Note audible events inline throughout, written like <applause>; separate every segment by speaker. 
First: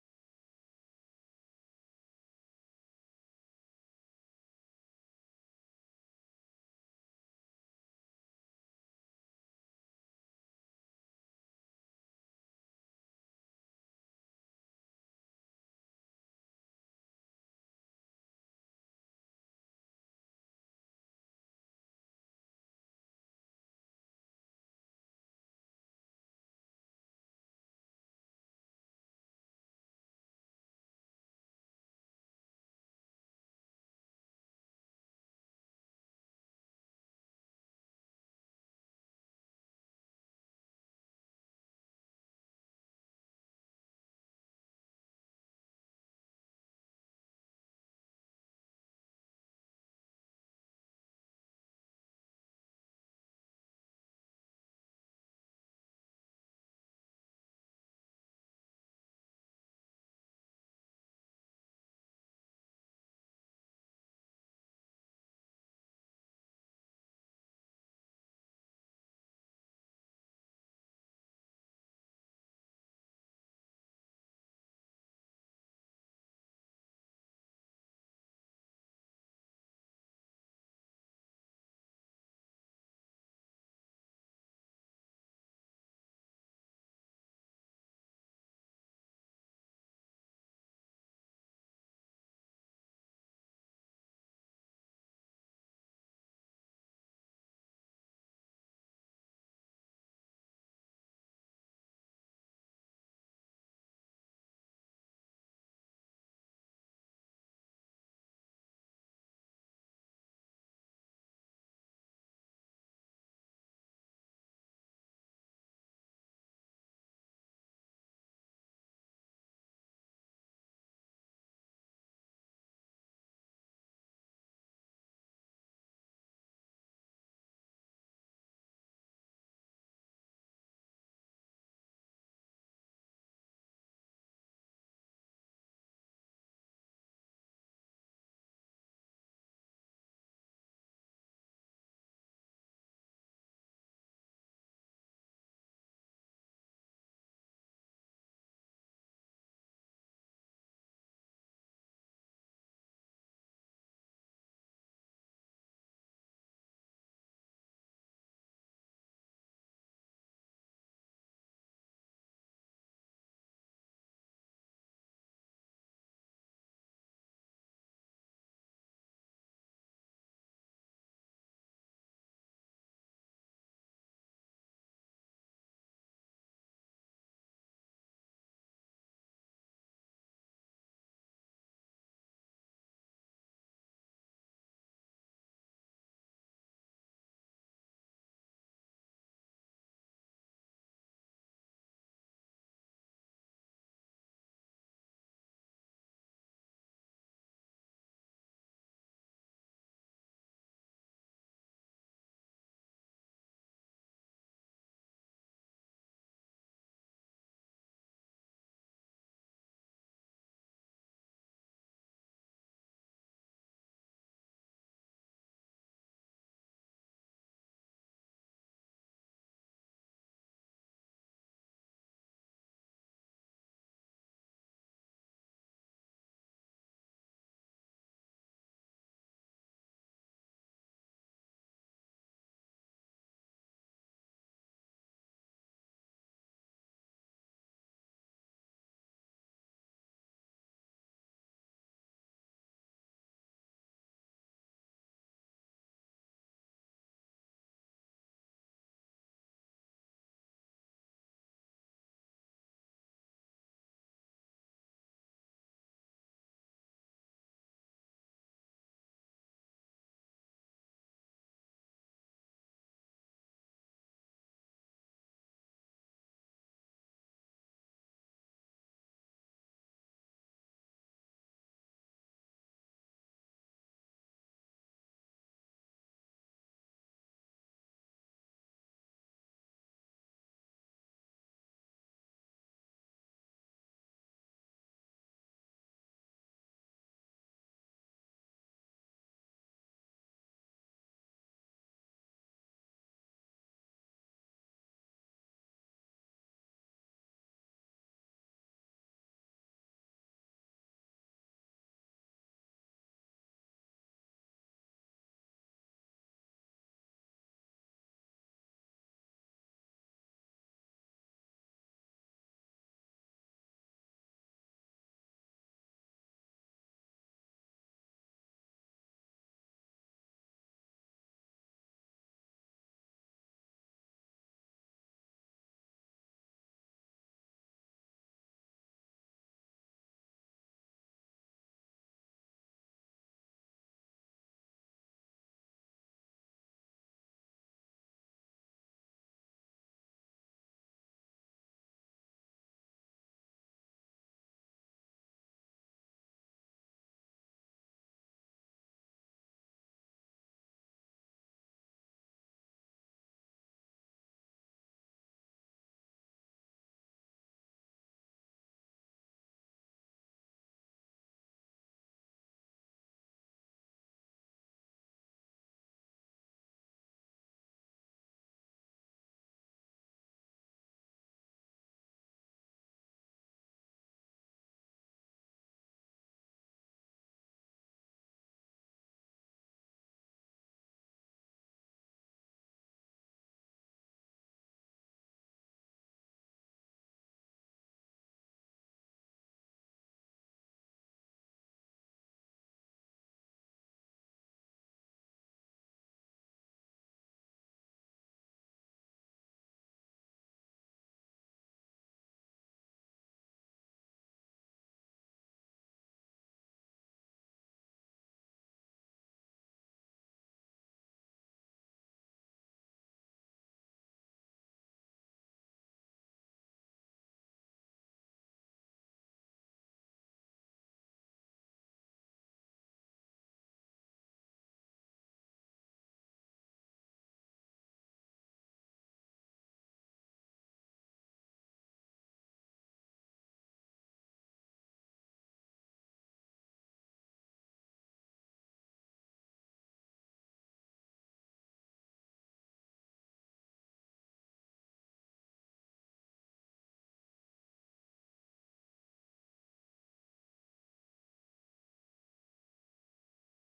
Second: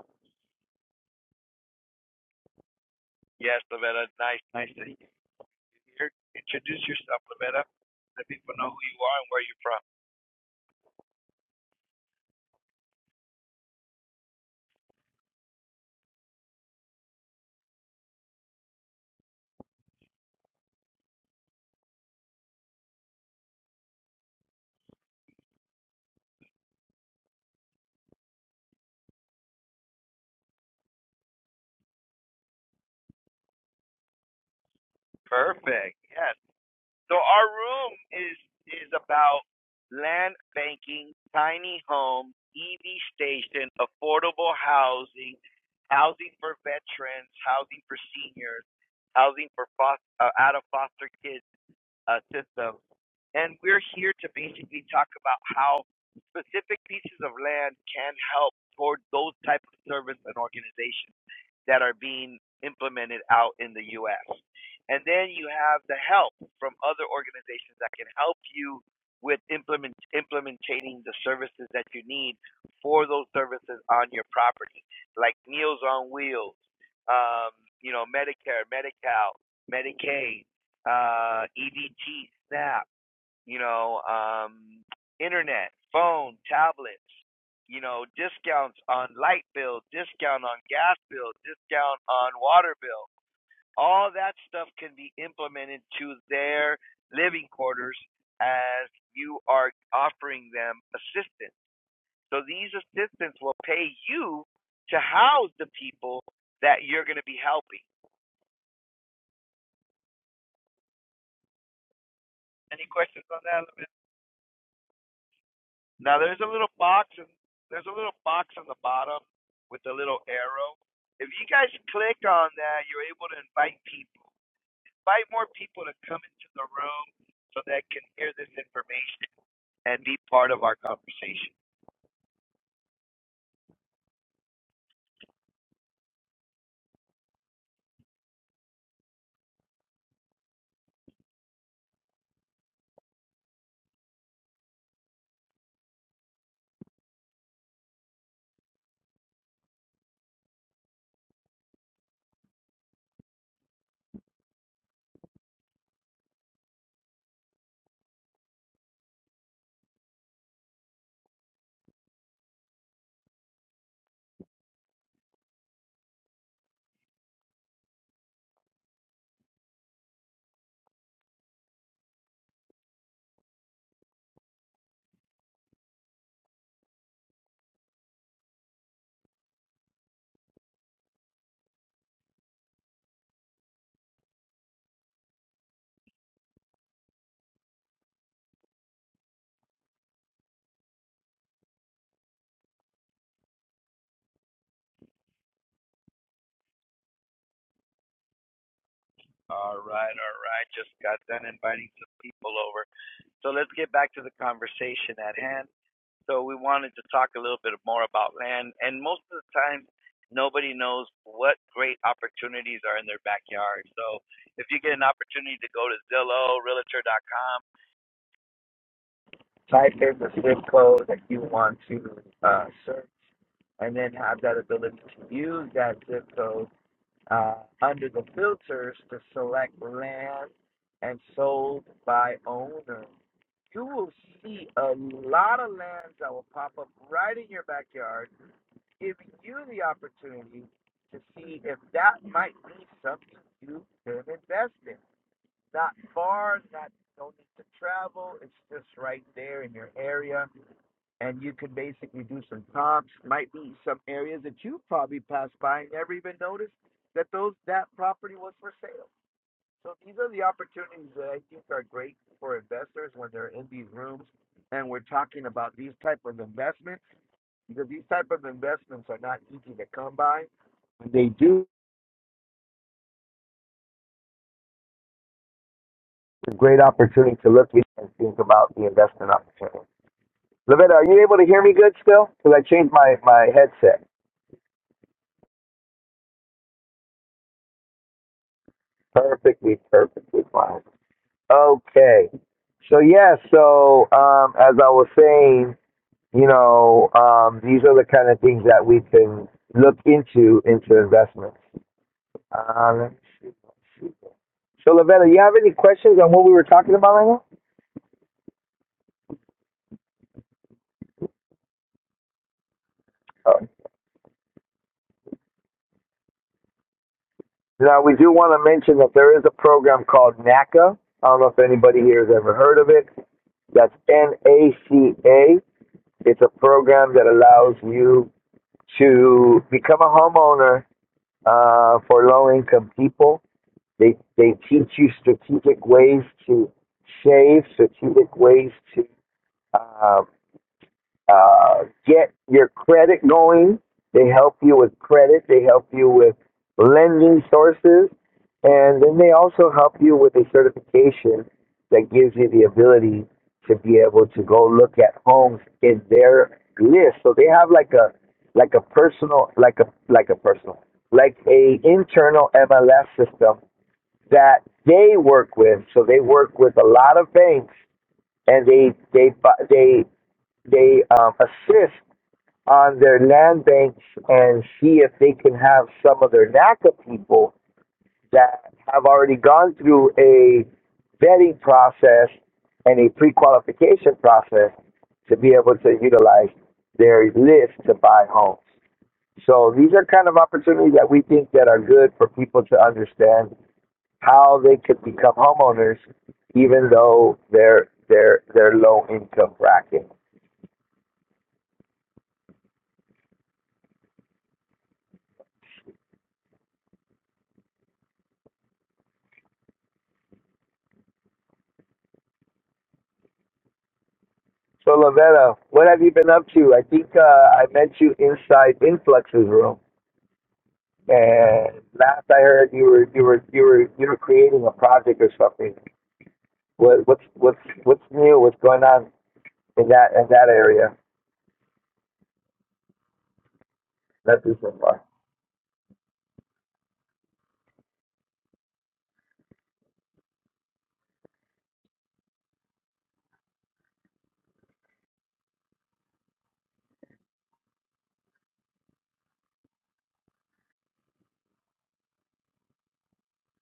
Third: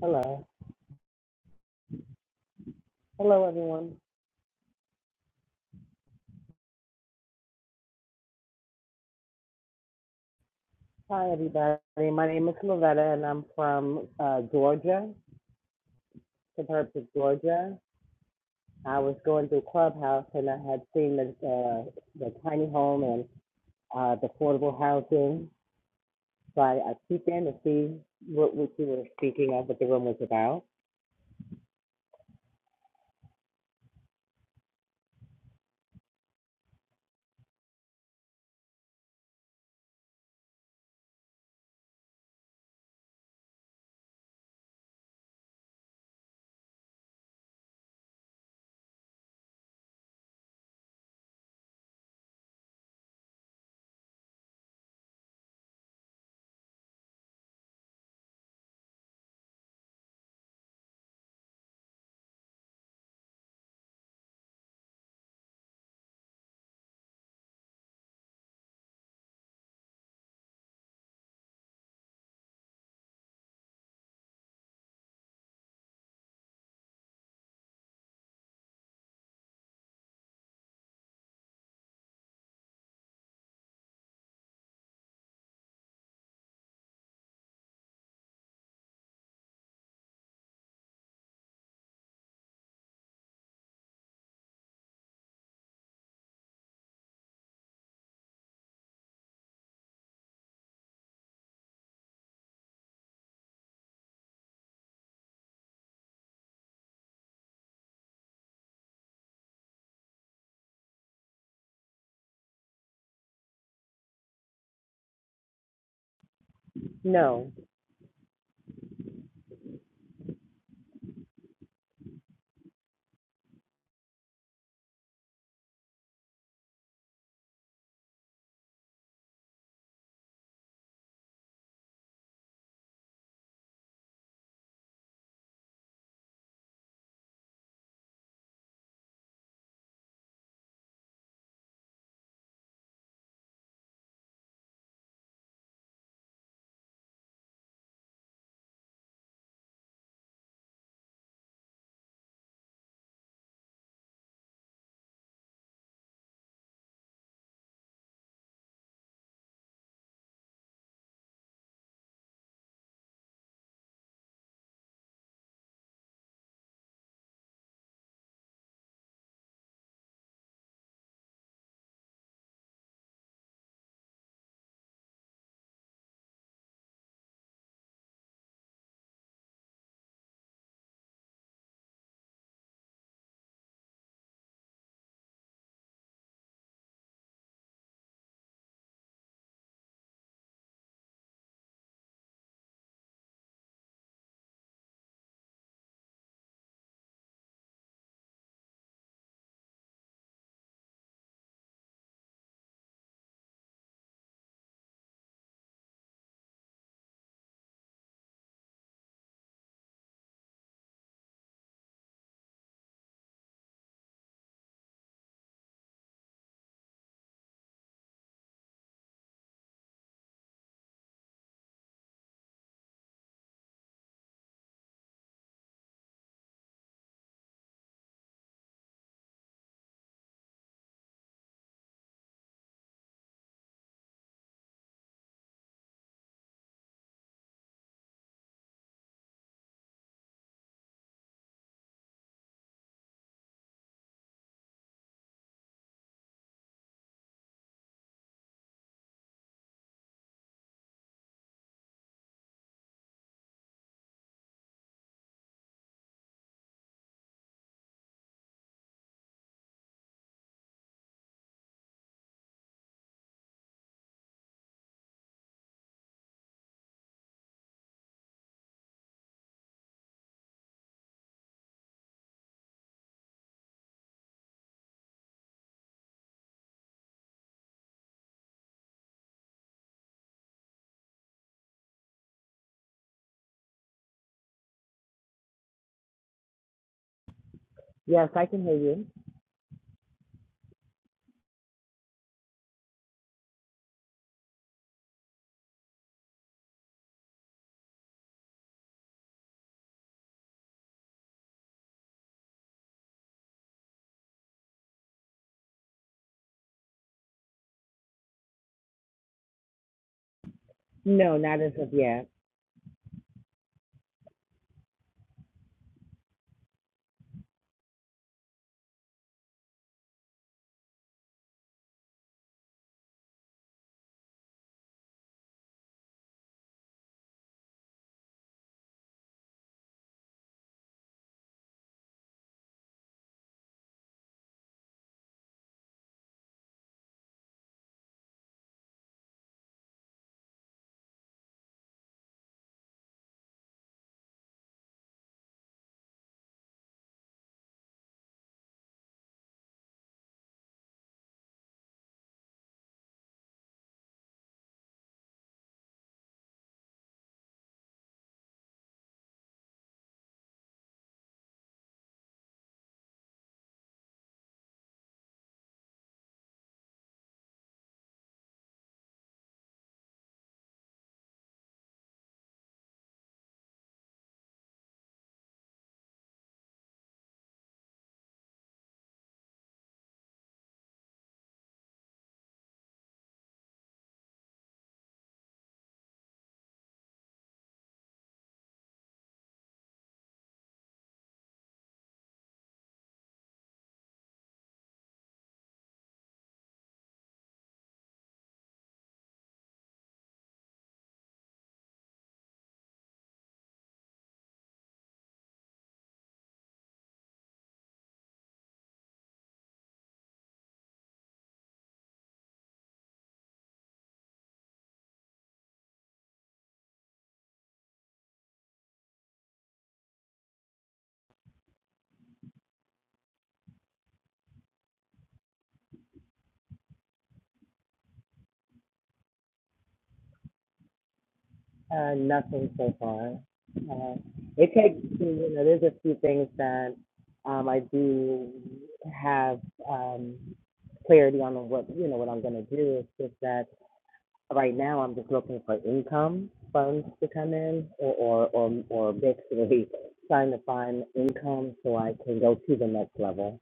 Speaker 1: Hello. Hello, everyone. Hi, everybody. My name is Lovetta, and I'm from uh, Georgia, suburbs of Georgia. I was going through Clubhouse, and I had seen the uh, the tiny home and uh, the affordable housing. So I, I peeked in to see what, what you were speaking of, what the room was about. No.
Speaker 2: and sold to see if that might be something. And you can basically do some comps, might be some areas that you probably passed by and never even noticed that those that property was for sale. So these are the opportunities that I think are great for investors when they're in these rooms and we're talking about these type of investments because these type of investments are not easy to come by. When they do, it's a great opportunity to look and think about the investment opportunity. Lavetta, are you able to hear me good still? Because I changed my, my headset.
Speaker 1: Yes, I can hear you.
Speaker 2: Perfectly, perfectly fine. Okay. So, yeah, so um, as I was saying, you know, um, these are the kind of things that we can look into, into investments. Um, so, Lavetta, you have any questions on what we were talking about right now?
Speaker 1: No, not as of yet.
Speaker 2: Oh. Now, we do want to mention that there is a program called NACA. I don't know if anybody here has ever heard of it. That's N A C A. It's a program that allows you to become a homeowner uh, for low income people. They they teach you strategic ways to save, strategic ways to uh, uh, get your credit going. They help you with credit. They help you with lending sources, and then they also help you with a certification that gives you the ability to be able to go look at homes in their list. So they have like a like a personal like a like a personal like a internal MLS system that they work with. So they work with a lot of banks and they they they they um, assist on their land banks and see if they can have some of their NACA people that have already gone through a vetting process and a pre-qualification process to be able to utilize their list to buy homes. So these are kind of opportunities that we think that are good for people to understand how they could become homeowners even though they're they're they're low income bracket. So Lavetta, what have you been up to? I think uh, I met you inside Influx's room, and last I heard, you were you were you were you were creating a project or something. What what's what's what's new? What's going on in that in that area?
Speaker 1: Uh, nothing so far. Uh,
Speaker 2: Nothing
Speaker 1: it
Speaker 2: so
Speaker 1: takes,
Speaker 2: far.
Speaker 1: you know, there's a few things that um, I do have um, clarity on what, you know, what I'm going to do. It's just that right now I'm just looking for income funds to come in or, or, or, or basically <laughs> trying to find income so I can go to the next level.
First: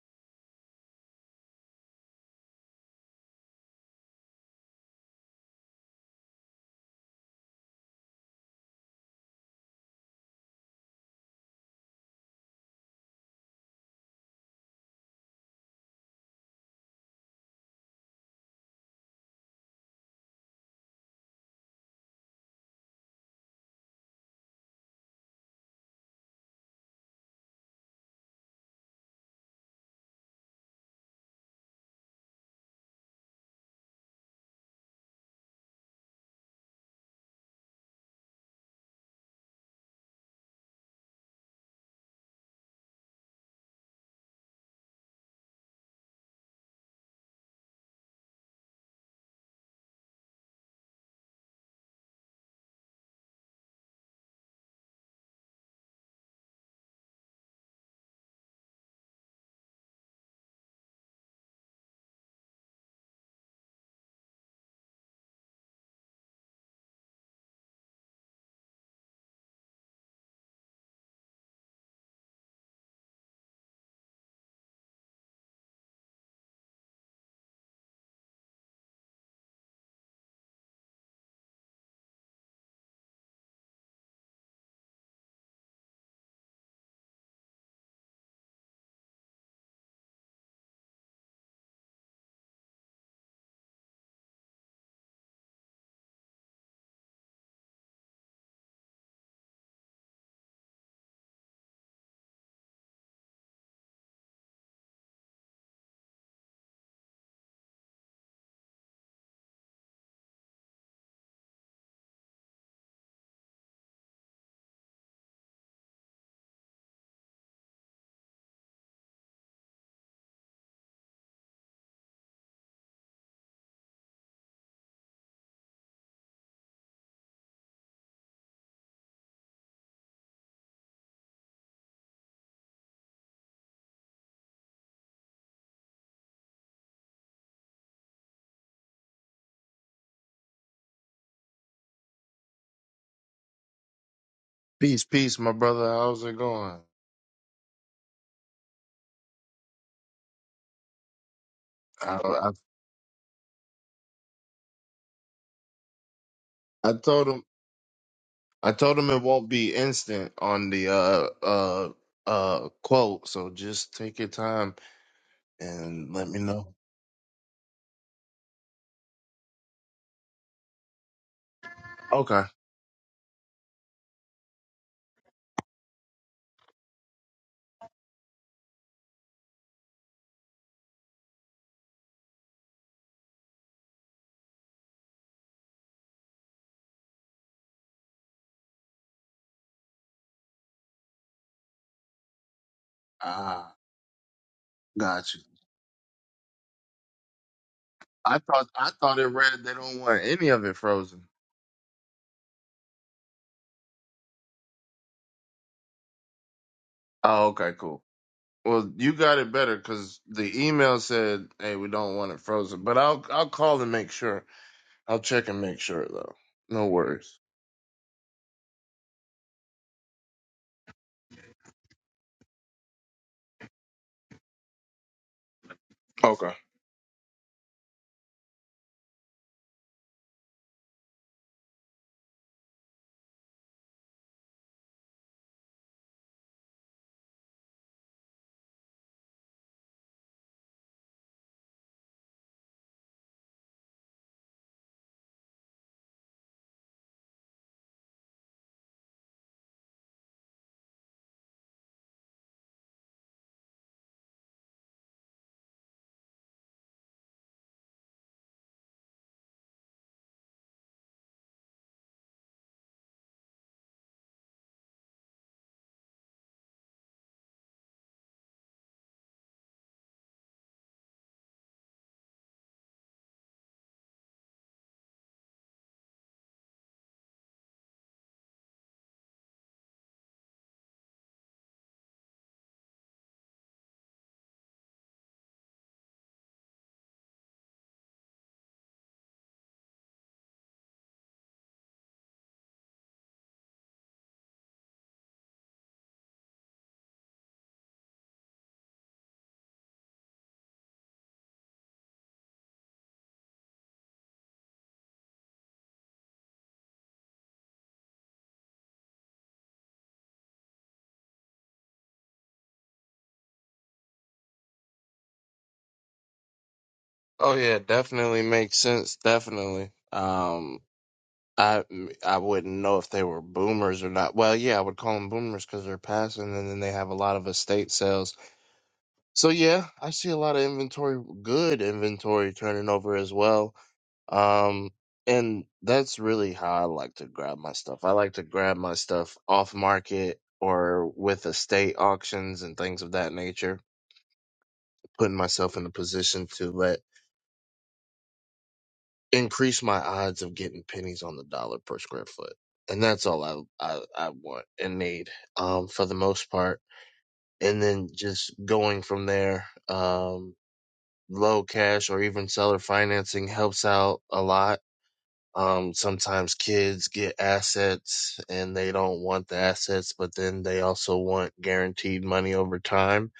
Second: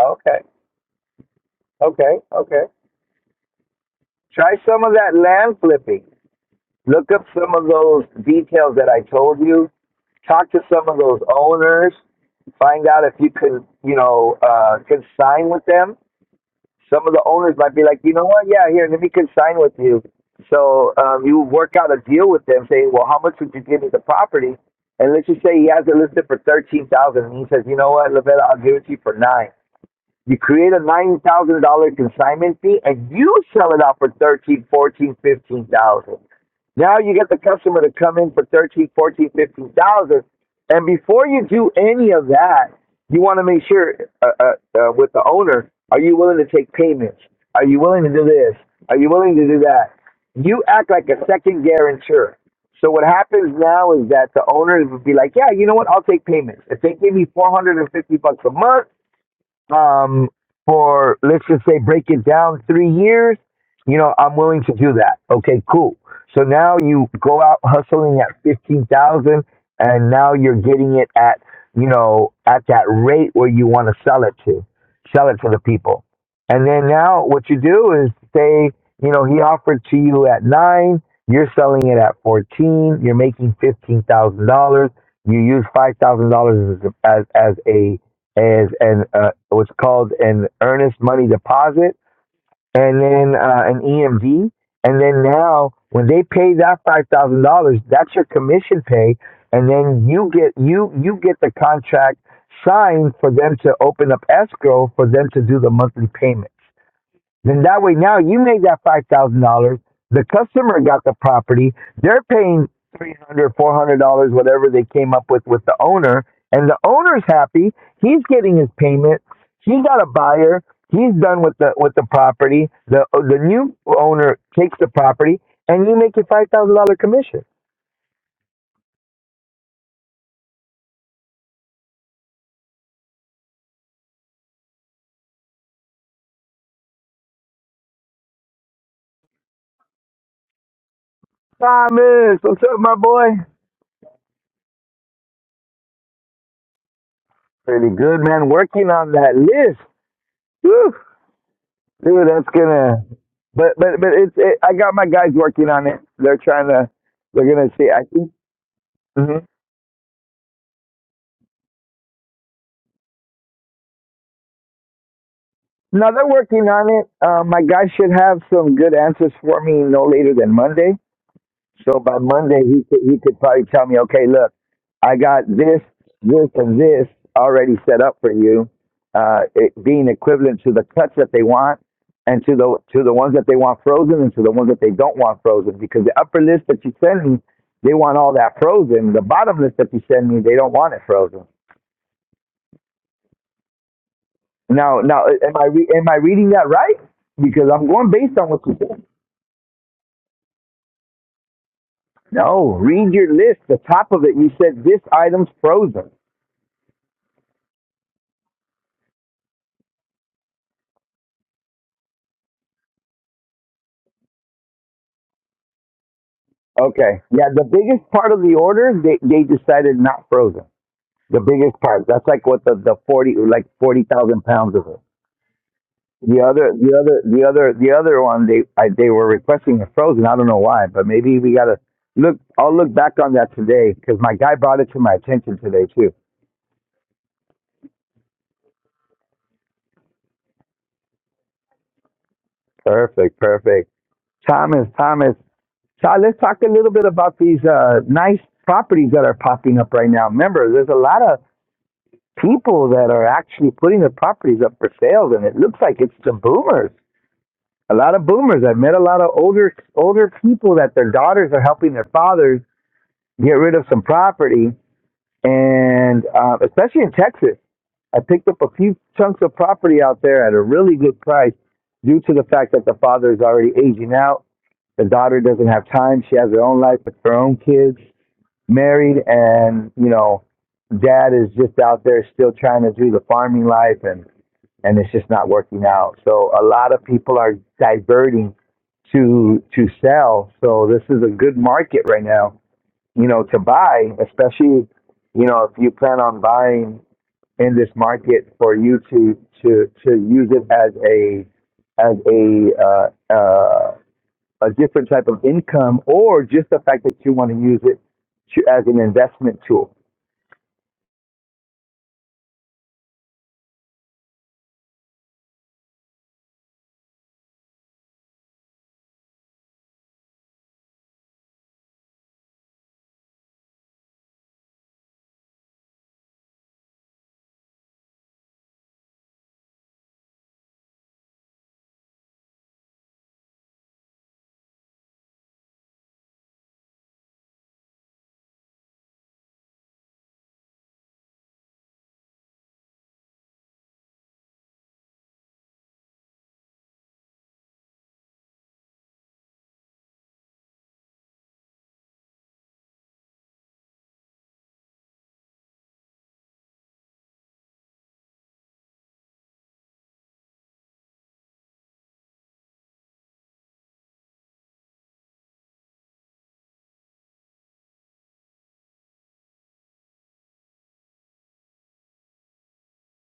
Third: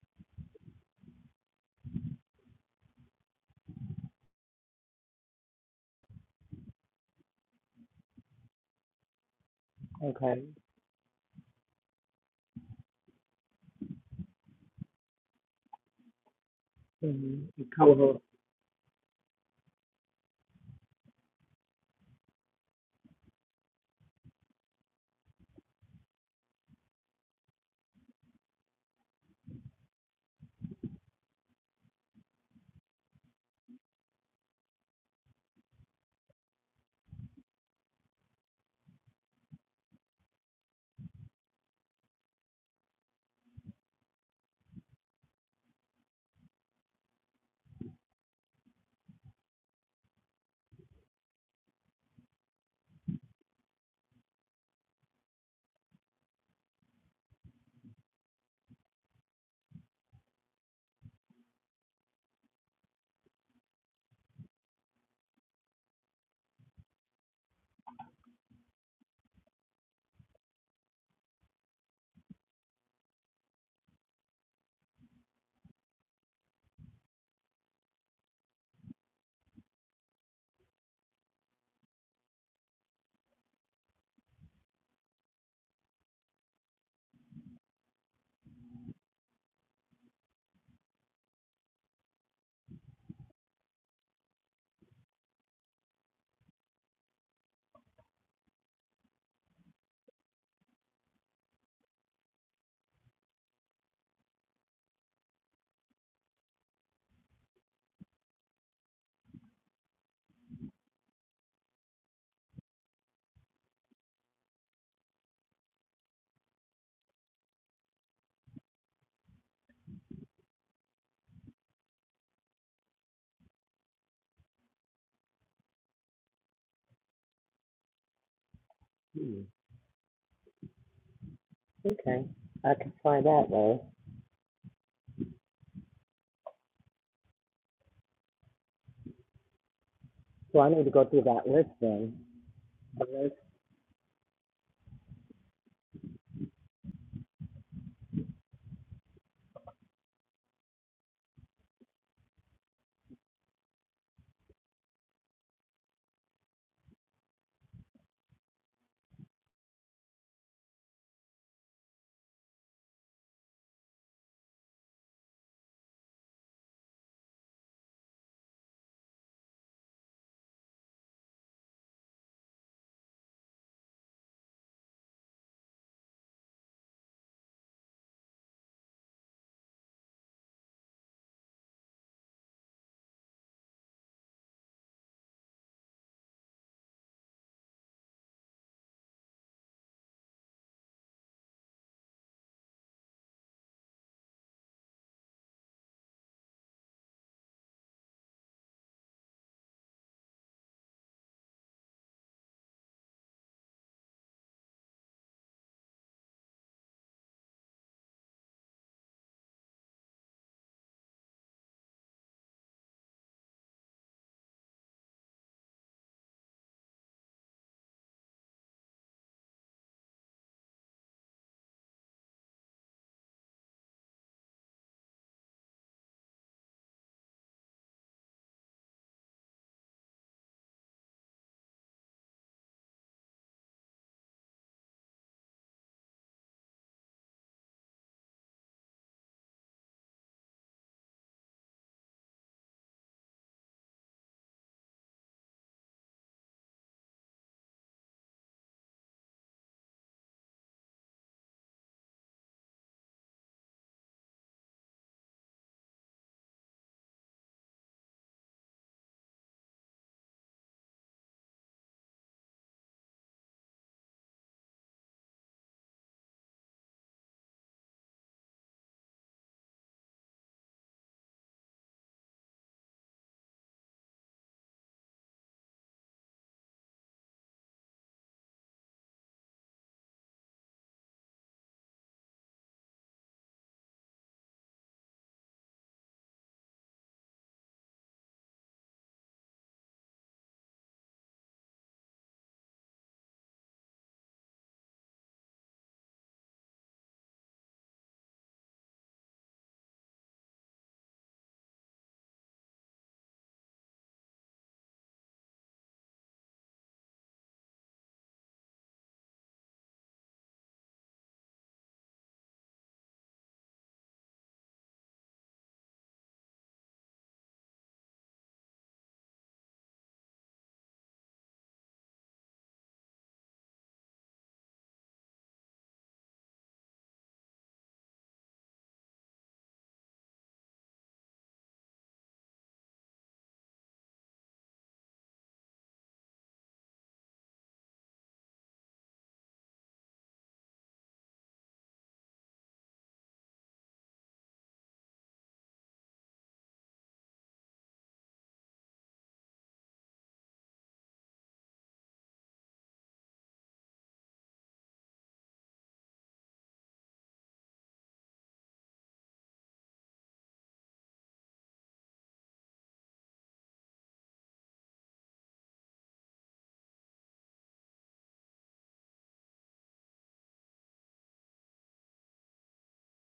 Speaker 2: Okay, okay, okay. Try some of that land flipping. Look up some of those details that I told you.
Speaker 1: Okay.
Speaker 2: Talk to some of those owners. Find out if you can, you know, uh, consign with them Some of the owners
Speaker 1: Mm-hmm.
Speaker 2: might be like, you
Speaker 1: Co-host.
Speaker 2: know what? Yeah, here, let me consign with you. So um, you work out a deal with them, saying, well, how much would you give me the property? And let's just say he has it listed for thirteen thousand, and he says, you know what, Lavella, I'll give it to you for nine. You create a nine thousand dollar consignment fee, and you sell it out for thirteen, thousand dollars, fourteen, thousand dollars, fifteen thousand. dollars. Now you get the customer to come in for thirteen, thousand dollars, fourteen, thousand dollars, fifteen thousand, dollars. and before you do any of that, you want to make sure uh, uh, uh, with the owner, are you willing to take payments? Are you willing to do this? Are you willing to do that? You act like a second guarantor. So what happens now is that the owners would be like, yeah, you know what? I'll take payments. If they give me 450 bucks a month, um, for let's just say break it down three years, you know, I'm willing to do that. Okay, cool. So now you go out hustling at fifteen thousand, and now you're getting it at you know at that rate where you want to sell it to, sell it to the people, and then now what you do is say you know he offered to you at nine, you're selling it at fourteen, you're making fifteen thousand dollars. You use five thousand dollars as as as a as an uh, what's called an earnest money deposit, and then uh, an EMV, and then now when they pay that five thousand dollars, that's your commission pay, and then you get you you get the contract signed for them to open up escrow for them to do the monthly payments. Then that way now you made that five thousand dollars. The customer got the property. They're paying three hundred, dollars, four hundred dollars, whatever they came up with with the owner, and the owner's happy. He's getting his payment. He's got a buyer. He's done with the with the property. The the new owner takes the property, and you make your five thousand dollar commission.
Speaker 1: Hmm. Okay. I can try that way. So I need to go through that list then.
Speaker 2: Thomas, what's up, my boy?
Speaker 3: Peace, peace, my brother. How's it going?
Speaker 2: Pretty good, man. Working on that list. Woo.
Speaker 3: I,
Speaker 2: dude, that's
Speaker 3: I,
Speaker 2: gonna. But but but it's it, I got my guys working on it. They're trying to.
Speaker 3: I told him,
Speaker 2: They're gonna see. I think.
Speaker 3: I told him it
Speaker 2: hmm
Speaker 3: won't be instant on the uh uh uh quote. So just take your time
Speaker 2: No,
Speaker 3: and
Speaker 2: they're
Speaker 3: let me
Speaker 2: working
Speaker 3: know.
Speaker 2: on it. Um, my guys should have some good answers for me no later than Monday. So by
Speaker 3: Okay.
Speaker 2: Monday, he could, he could probably tell me, okay, look, I got this, this, and this already set up for you, uh, it being equivalent to the cuts that they want, and to the to the ones that they want frozen, and to the ones that they don't want frozen. Because the upper list that you send me, they want all that frozen. The bottom list that you send me, they don't want it frozen.
Speaker 3: Ah,
Speaker 2: Now, now,
Speaker 3: got you.
Speaker 2: am I re- am I reading that right? Because I'm going
Speaker 3: I
Speaker 2: based on what
Speaker 3: thought,
Speaker 2: you
Speaker 3: I
Speaker 2: said.
Speaker 3: thought it read they don't want any of it frozen.
Speaker 2: No, read your list. The top of it, you said this item's frozen.
Speaker 3: Oh, okay, cool. Well, you got it better because the email said, "Hey, we don't want it frozen." But I'll, I'll call and make sure. I'll check and make sure though. No
Speaker 2: Okay.
Speaker 3: worries.
Speaker 2: Yeah, the biggest part of the order, they, they decided not frozen. The biggest part. That's like what the, the forty like forty thousand pounds of it. The
Speaker 3: Okay.
Speaker 2: other the other the other the other one they I, they were requesting it frozen. I don't know why, but maybe we gotta look. I'll look back on that today because my guy brought it to my attention today too. Perfect, perfect. Thomas, Thomas, Todd, let's talk a little bit about these uh, nice properties that are popping up right now. Remember, there's a lot of people that are actually putting their properties up for sales, and it looks like it's the boomers. A lot of boomers. I've met a lot of older older people that their daughters are helping their fathers get rid of some property, and uh, especially in Texas, I picked up a few chunks of property out there at a really good price, due to the fact that the father is already aging out. The daughter doesn't have time. She has her own life with her own kids, married, and you know, dad is just out there still trying to do the farming life and and it's just not working out. So a lot of people are diverting to to sell. So this is a good market right now, you know, to buy, especially, you know, if you plan on buying in this market for you to to to use it as a as a uh, uh, a different type of income, or just the fact that you want to use it to, as an investment tool.
Speaker 3: Oh yeah, definitely makes sense. Definitely. Um, I I wouldn't know if they were boomers or not. Well, yeah, I would call them boomers because they're passing, and then they have a lot of estate sales. So yeah, I see a lot of inventory, good inventory turning over as well. Um, and that's really how I like to grab my stuff. I like to grab my stuff off market or with estate auctions and things of that nature, putting myself in a position to let increase my odds of getting pennies on the dollar per square foot. And that's all I, I, I want and need, um, for the most part. And then just going from there, um, low cash or even seller financing helps out a lot. Um, sometimes kids get assets and they don't want the assets, but then they also want guaranteed money over time.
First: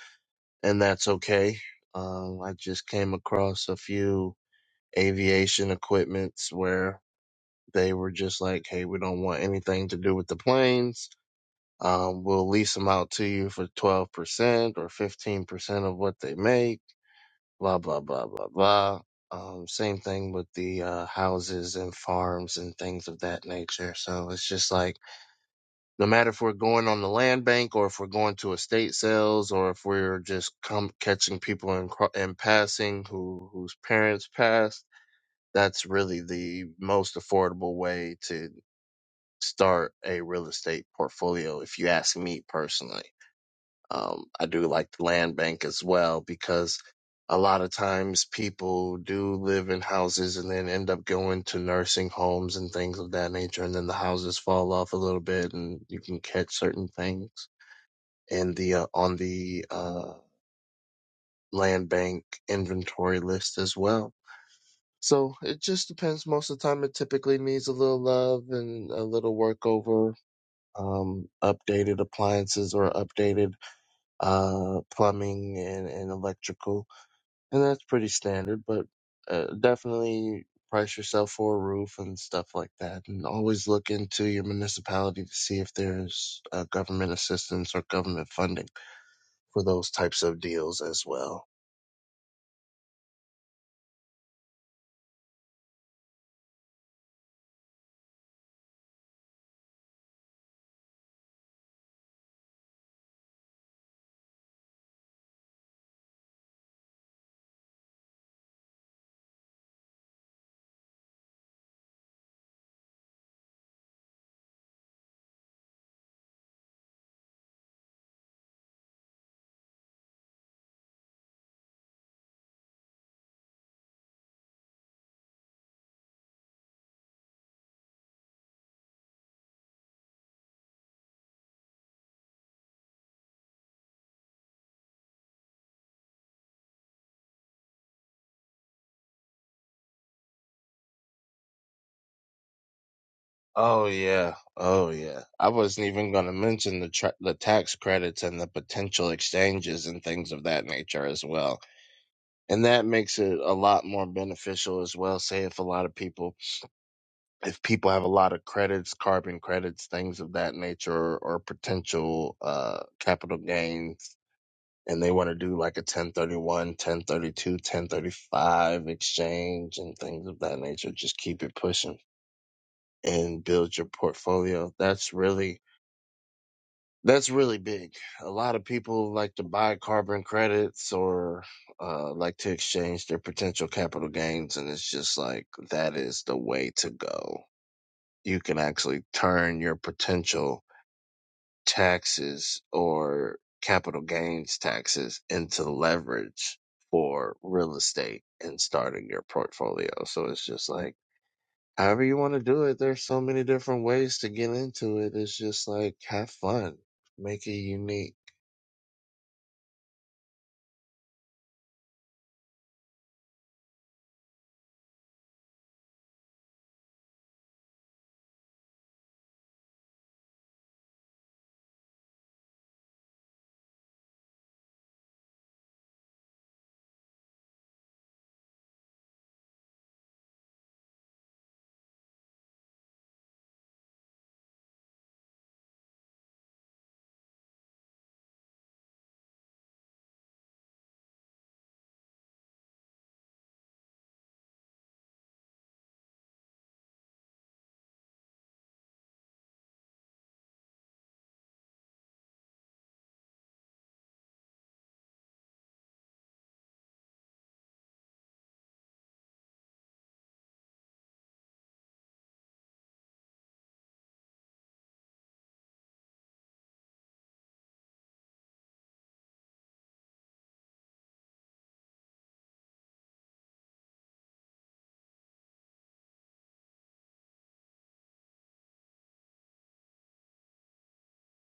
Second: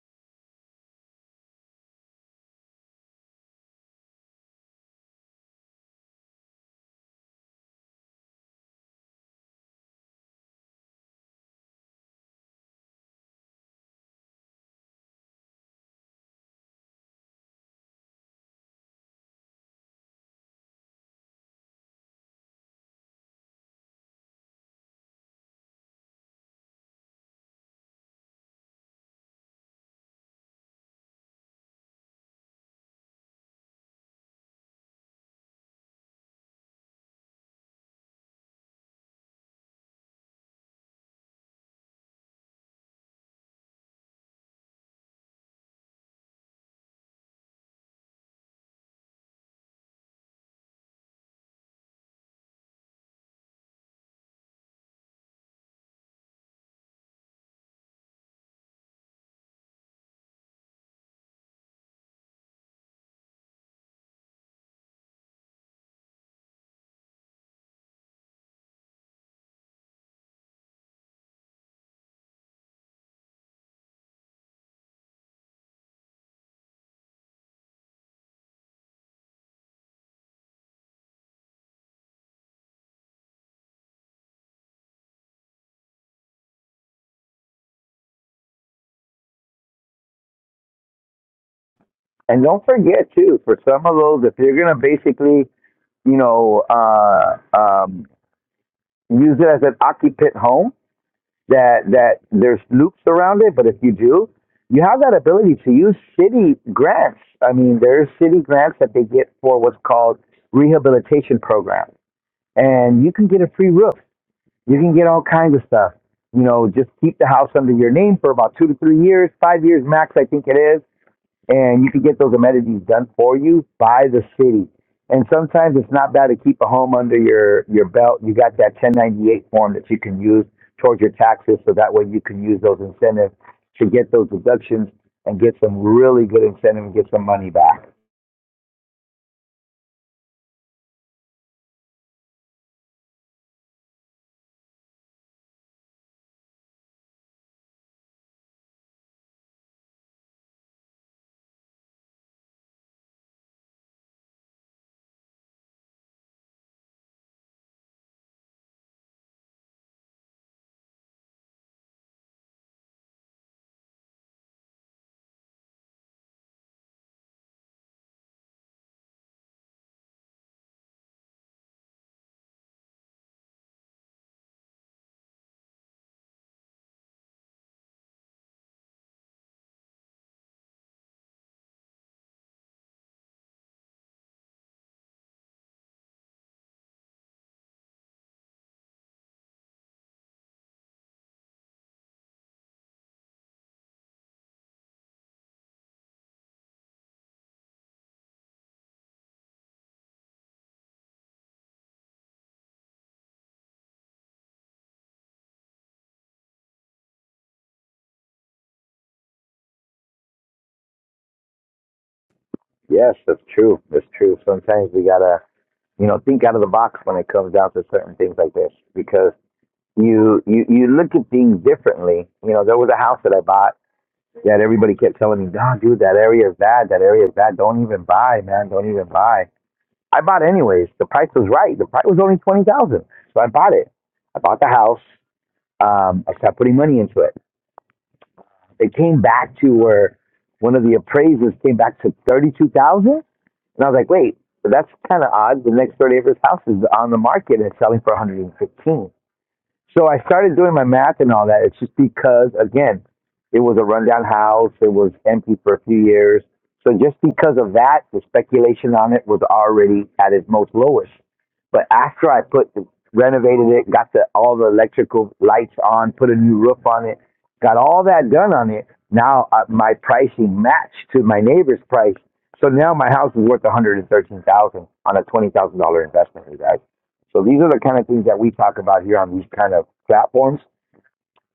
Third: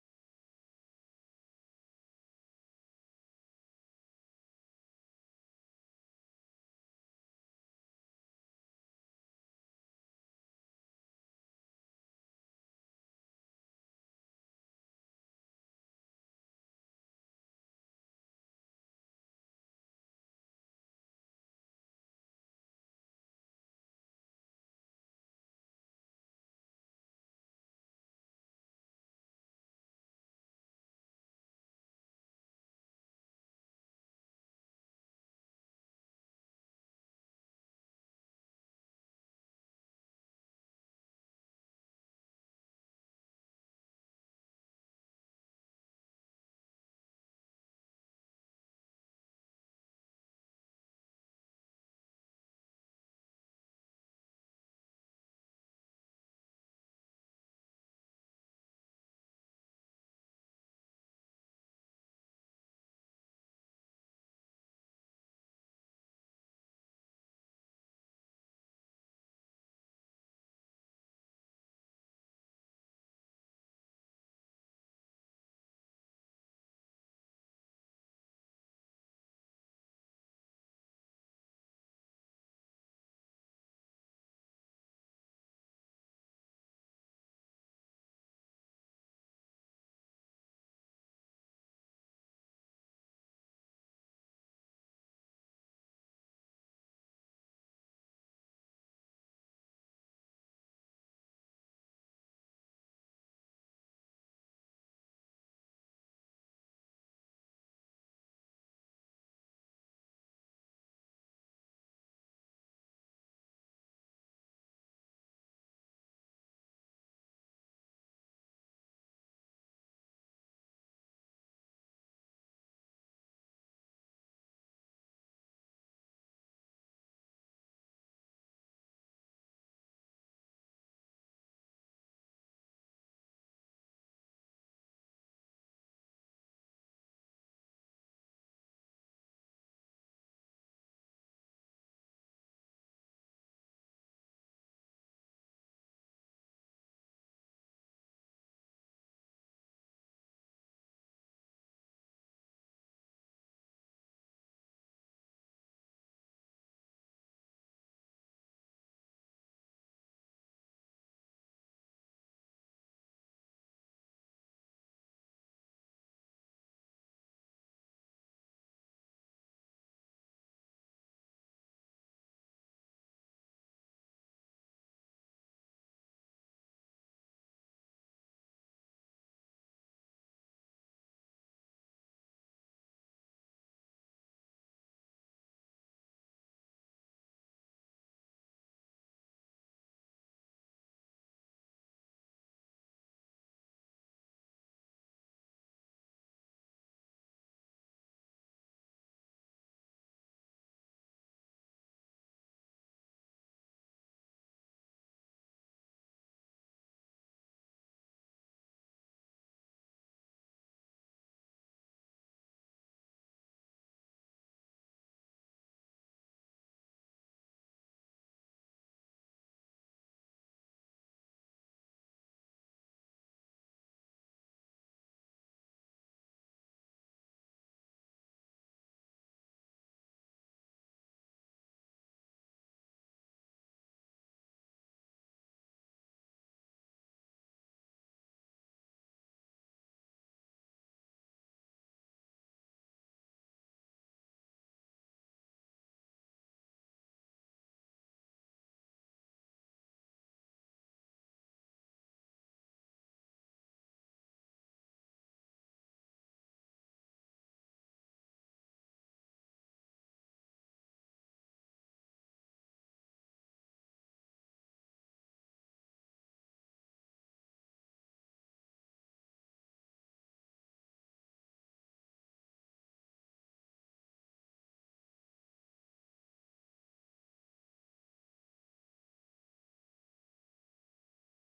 Speaker 3: And that's okay. Um, I just came across a few aviation equipments where they were just like, hey, we don't want anything to do with the planes. Um, we'll lease them out to you for 12% or 15% of what they make, blah, blah, blah, blah, blah. Um, same thing with the uh, houses and farms and things of that nature. So it's just like, no matter if we're going on the land bank or if we're going to estate sales or if we're just come catching people in, cro- in passing who whose parents passed, that's really the most affordable way to start a real estate portfolio if you ask me personally. Um, I do like the land bank as well because a lot of times people do live in houses and then end up going to nursing homes and things of that nature and then the houses fall off a little bit and you can catch certain things in the uh, on the uh, land bank inventory list as well. So it just depends. Most of the time, it typically needs a little love and a little work over. um, updated appliances or updated uh, plumbing and, and electrical. And that's pretty standard, but uh, definitely price yourself for a roof and stuff like that. And always look into your municipality to see if there's uh, government assistance or government funding for those types of deals as well.
Speaker 2: And don't forget too, for some of those, if you're gonna basically you know, uh, um, use it as an occupant home that that there's loops around it. But if you do, you have that ability to use city grants. I mean, there's city grants that they get for what's called rehabilitation programs, and you can get a free roof. You can get all kinds of stuff. You know, just keep the house under your name for about two to three years, five years max, I think it is and you can get those amenities done for you by the city. And sometimes it's not bad to keep a home under your, your belt. You got that 1098 form that you can use towards your taxes, so that way you can use those incentives to get those deductions and get some really good incentive and get some money back.
Speaker 3: Oh yeah, oh yeah. I wasn't even going to mention the tra- the tax credits and the potential exchanges and things of that nature as well. and that makes it a lot more beneficial as well say if a lot of people if people have a lot of credits carbon credits things of that nature or, or potential uh capital gains and they want to do like a 1031, 1032, 1035 exchange and things of that nature just keep it pushing and build your portfolio that's really That's really big. A lot of people like to buy carbon credits or uh, like to exchange their potential capital gains, and it's just like that is the way to go. You can actually turn your potential taxes or capital gains taxes into leverage for real estate and starting your portfolio. So it's just like, however you want to do it, there's so many different ways to get into it. It's just like, have fun, make it unique
Speaker 2: Yes, that's true. That's true. Sometimes we gotta, you know, think out of the box when it comes down to certain things like this because you you you look at things differently. You know, there was a house that I bought that everybody kept telling me, no, dude, that area is bad. That area is bad. Don't even buy, man. Don't even buy. I bought anyways. The price was right. The price was only 20000 So I bought it. I bought the house. Um, I started putting money into it. It came back to where one of the appraisers came back to 32000 And I was like, wait, that's kind of odd. The next 30 acres house is on the market and it's selling for 115 so I started doing my math and all that. It's just because, again, it was a rundown house. It was empty for a few years. So just because of that, the speculation on it was already at its most lowest. But after I put renovated it, got the all the electrical lights on, put a new roof on it, got all that done on it. Now uh, my pricing matched to my neighbor's price. So now my house is worth one hundred and thirteen thousand dollars on a twenty thousand dollar investment, you guys. So these are the kind of things that we talk about here on these kind of platforms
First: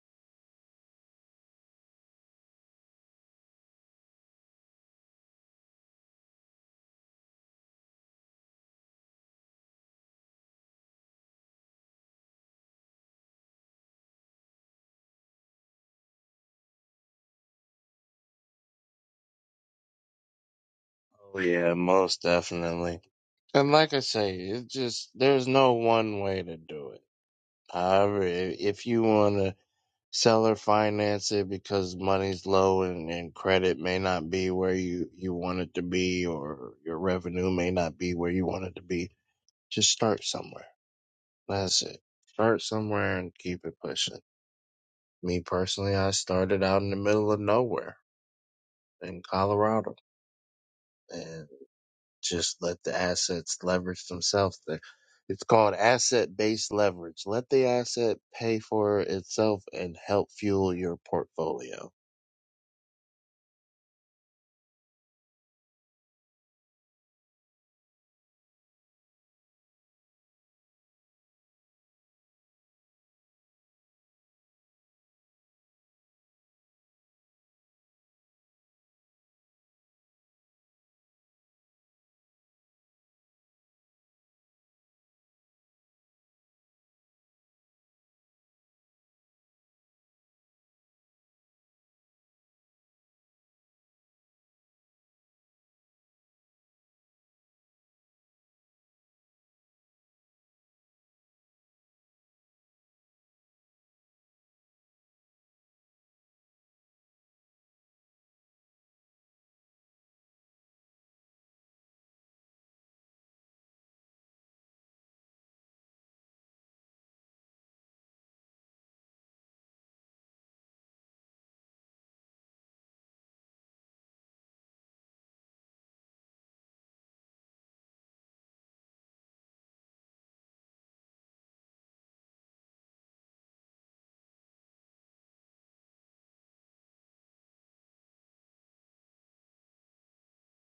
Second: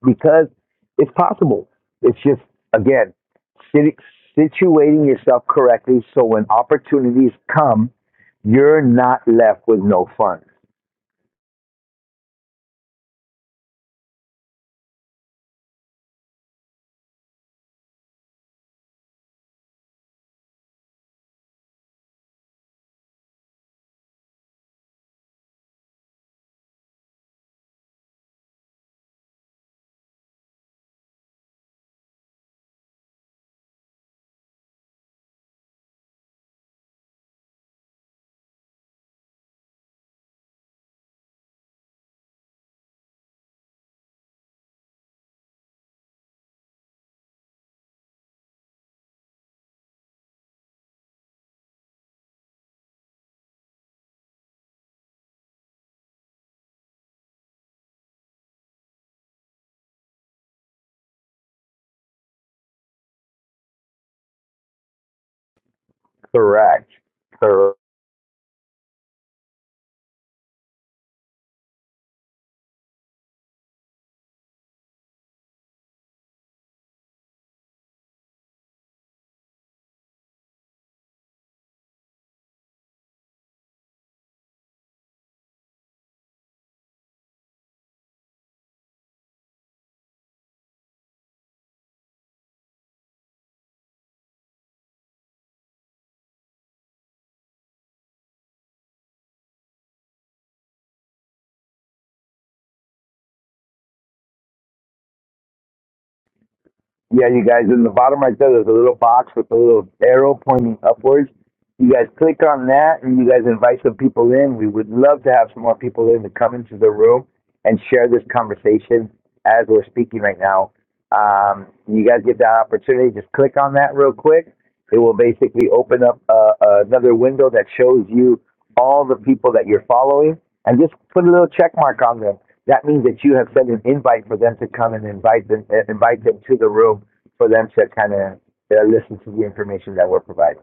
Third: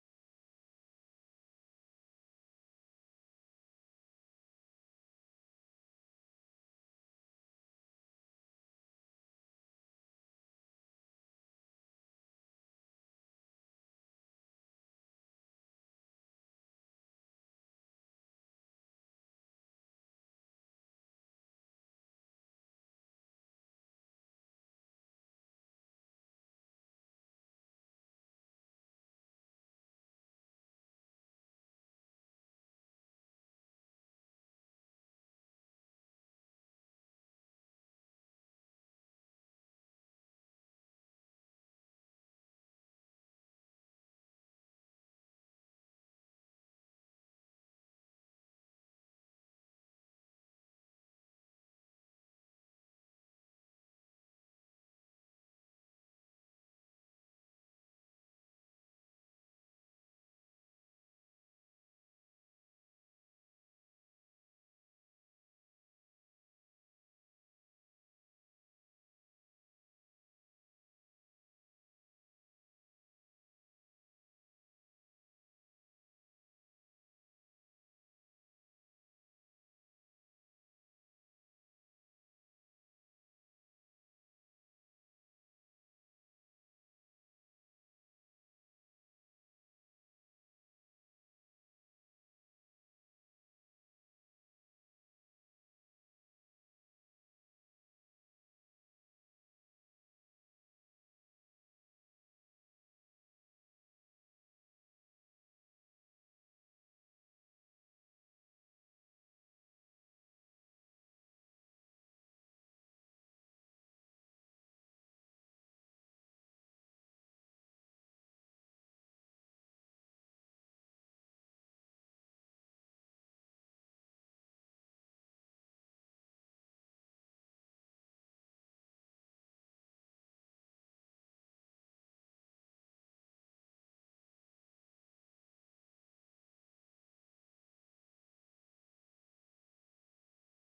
Speaker 2: because it's possible. It's just again situating yourself correctly so when opportunities come, you're not left with no funds.
Speaker 3: Oh yeah, most definitely. And like I say, it just there's no one way to do it. However, i- if you want to sell or finance it because money's low and, and credit may not be where you you want it to be, or your revenue may not be where you want it to be, just start somewhere. That's it. Start somewhere and keep it pushing. Me personally, I started out in the middle of nowhere in Colorado, and. Just let the assets leverage themselves. The- It's called asset based leverage. Let the asset pay for itself and help fuel your portfolio.
Speaker 2: Correct. Correct. Yeah, you guys, in the bottom right there, there's a little box with a little arrow pointing upwards. You guys click on that and you guys invite some people in. We would love to have some more people in to come into the room and share this conversation as we're speaking right now. Um, you guys get that opportunity, just click on that real quick. It will basically open up uh, another window that shows you all the people that you're following and just put a little check mark on them that means that you have sent an invite for them to come and invite them, uh, invite them to the room for them to kind of uh, listen to the information that we're providing.